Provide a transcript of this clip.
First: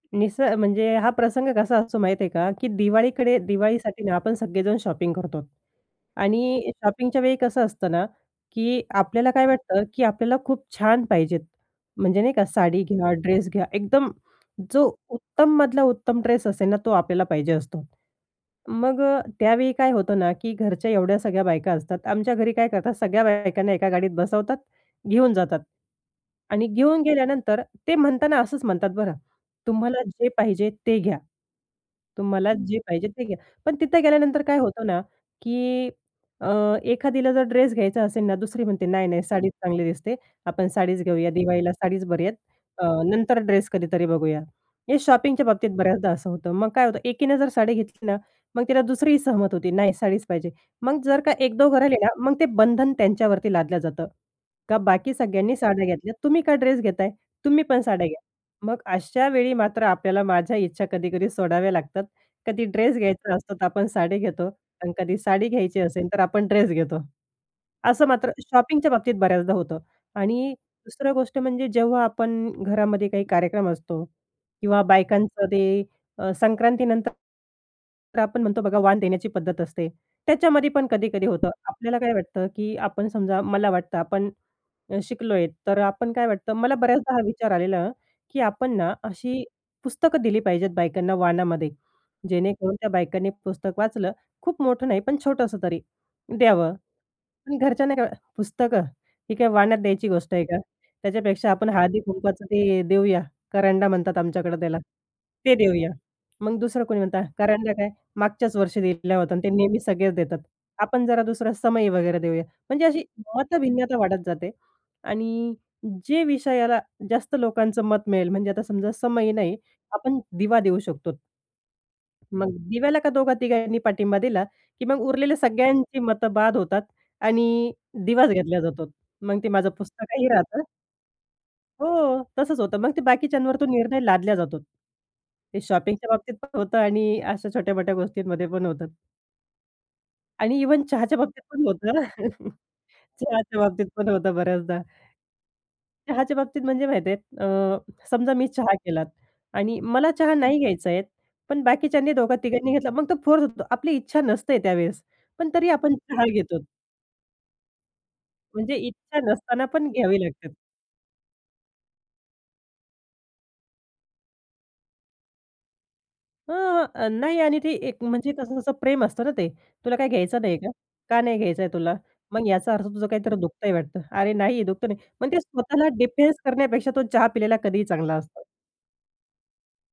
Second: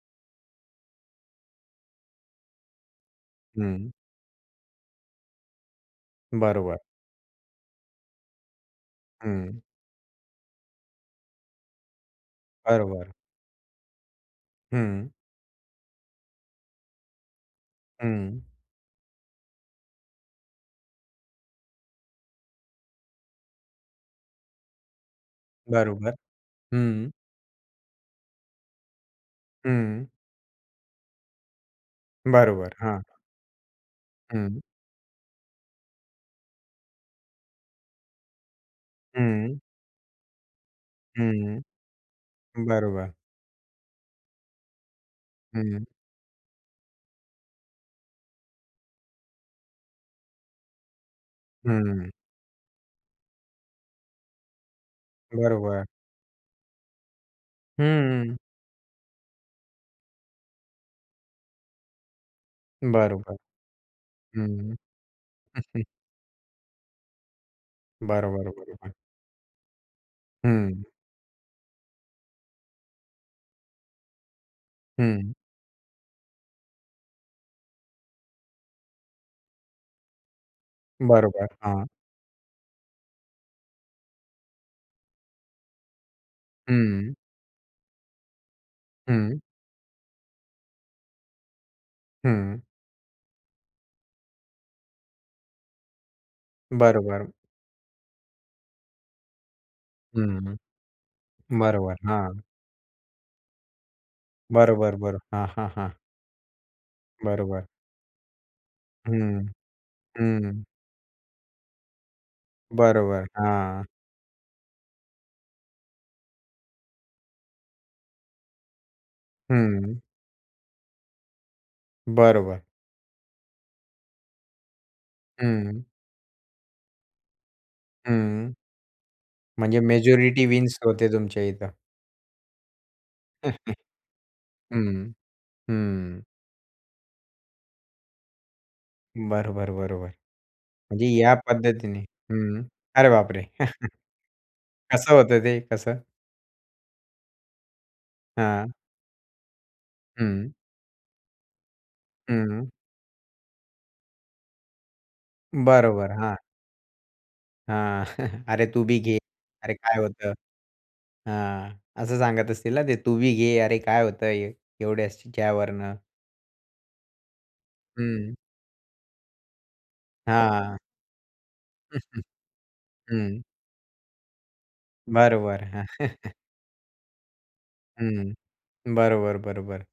निस म्हणजे हा प्रसंग कसा असतो माहीत आहे का की दिवाळीकडे हं. दिवाळीसाठी ना आपण सगळेजण शॉपिंग करतो. आणि बरोबर. शॉपिंगच्या वेळी कसं असतं ना, की आपल्याला काय हं. वाटतं की आपल्याला खूप छान पाहिजेत. म्हणजे नाही का साडी घ्या, बरोबर. ड्रेस घ्या एकदम जो हं. उत्तम मधला उत्तम ड्रेस असेल ना तो आपल्याला पाहिजे असतो. हं. मग अ, त्यावेळी काय होतं ना, की घरच्या एवढ्या सगळ्या बायका असतात आमच्या घरी काय करतात सगळ्या बायकांना एका गाडीत बसवतात, घेऊन जातात बरोबर, आणि घेऊन हं. गेल्यानंतर ते म्हणताना असंच म्हणतात बरं. "तुम्हाला हं. जे पाहिजे ते घ्या. तुम्हाला बरोबर जे हां. पाहिजे ते घ्या." पण तिथं गेल्यानंतर काय हं. होतं ना, की अ, एखादीला, जर ड्रेस घ्यायचा असेल ना दुसरी म्हणते नाही, नाही, साडीच हं. चांगली दिसते, आपण साडीच घेऊया हं. दिवाळीला साडीच बरी आहेत. अ, बरोबर. नंतर ड्रेस कधीतरी बघूया. हे शॉपिंगच्या बाबतीत हं. बऱ्याचदा असं होतं मग काय होतं एकीने जर साडी घेतली ना मग तिला दुसरीही सहमत होते नाही साडीच पाहिजे. मग जर का 1 दोघं राहिले ना हं. मग ते बंधन त्यांच्यावरती लादलं जातं. का बाकी सगळ्यांनी बरोबर. साड्या घेतल्या तुम्ही का ड्रेस घेताय? तुम्ही पण साड्या घ्या. हं. मग अशा वेळी मात्र आपल्याला माझ्या इच्छा कधी-कधी सोडाव्या लागतात. कधी ड्रेस बरोबर. घ्यायचा असतो तर आपण साडी घेतो हं. आणि कधी साडी घ्यायची असेल तर आपण ड्रेस घेतो. असं मात्र बरोबर, शॉपिंगच्या बरोबर. बाबतीत बऱ्याचदा होतं. आणि हं. दुसरं गोष्ट म्हणजे जेव्हा आपण घरामध्ये काही कार्यक्रम असतो. किंवा हं. बायकांचं ते अ, संक्रांतीनंतर. तर आपण म्हणतो बघा वाण देण्याची पद्धत असते. त्याच्यामध्ये पण कधी-कधी बरोबर. होतं हां. आपल्याला काय वाटतं की आपण समजा मला वाटतं आपण, शिकलो आहे तर आपण काय वाटतं मला हं. बऱ्याचदा हा विचार आलेला की आपण ना हं. अशी पुस्तकं दिली पाहिजेत बायकांना वाणामध्ये. हं. जेणेकरून त्या बायकांनी पुस्तक वाचलं खूप मोठं नाही पण छोटंसं तरी द्यावं. बरोबर. पण घरच्यांना काय "पुस्तकं, ही काय वाण्यात द्यायची गोष्ट आहे हं. का? त्याच्यापेक्षा आपण बरोबर, हळदी हां. कुंकाच ते देऊया" करंडा म्हणतात आमच्याकडे त्याला. बरोबर. बरं. हां, ते हां, देऊया. हां. मग दुसरं कोणी म्हणतं बरोबर. करंडा काय मागच्याच वर्षी दिला होता आणि हं, ते नेहमी सगळेच देतात. हं. आपण जरा दुसरा समई वगैरे देऊया. म्हणजे अशी बरोबर, हां. मतभिन्नता वाढत जाते आणि जे विषयाला जास्त लोकांचं मत मिळेल म्हणजे आता समजा समई नाही हं. आपण दिवा देऊ शकतो. मग बरोबर. दिव्याला का दोघा तिघांनी पाठिंबा दिला की मग उरलेले हं. सगळ्यांची मतं बाद होतात. आणि दिवाच हं. घेतल्या जातो. मग ते माझं म्हणजे पुस्तकही मेजॉरिटी राहतं विन्स होते तुमच्या इथं. हो. तसंच होतं. मग ते बाकीच्यांवर तो निर्णय लादल्या जातो. हं. ते शॉपिंगच्या हं. बाबतीत पण होतं आणि अशा छोट्यामोठ्या गोष्टींमध्ये पण होतात. बरोबर, बरोबर. आणि इव्हन म्हणजे चहाच्या या बाबतीत पण होतं पद्धतीने ना. हं. अरे बापरे! चहाच्या बाबतीत पण होतं बऱ्याचदा. कसं होतं ते कसं? चहाच्या बाबतीत म्हणजे माहिती आहे अ, समजा मी हां. चहा केलात. आणि मला चहा हं. नाही घ्यायचा आहे. पण बाकीच्यांनी दोघा हं. तिघांनी घेतला मग तो फोर्स होतो आपली इच्छा नसते त्यावेळेस. पण तरी आपण बरोबर, चहा हां. घेतो. हां. "अरे, म्हणजे तू बी घे. इच्छा नसताना अरे, पण काय घ्यावी होतं?" लागतात. हां. असं सांगत असतील ना ते? "तू बी घे अरे, काय होतंय एवढ्याशा वरनं?" हां, अ, नाही आणि ते एक म्हणजे हं. कसं तसं प्रेम असतं ना ते. "तुला काही घ्यायचं नाही का? हां. का नाही घ्यायचं आहे तुला? मग याचा अर्थ तुझं काहीतरी हं. दुखतय वाटतं." अरे, नाही दुखत नाही. मग ते बरोबर. हं. स्वतःला डिफेन्स करण्यापेक्षा तो चहा पिलेला कधीही चांगला हं. असतो. बरोबर, बरोबर.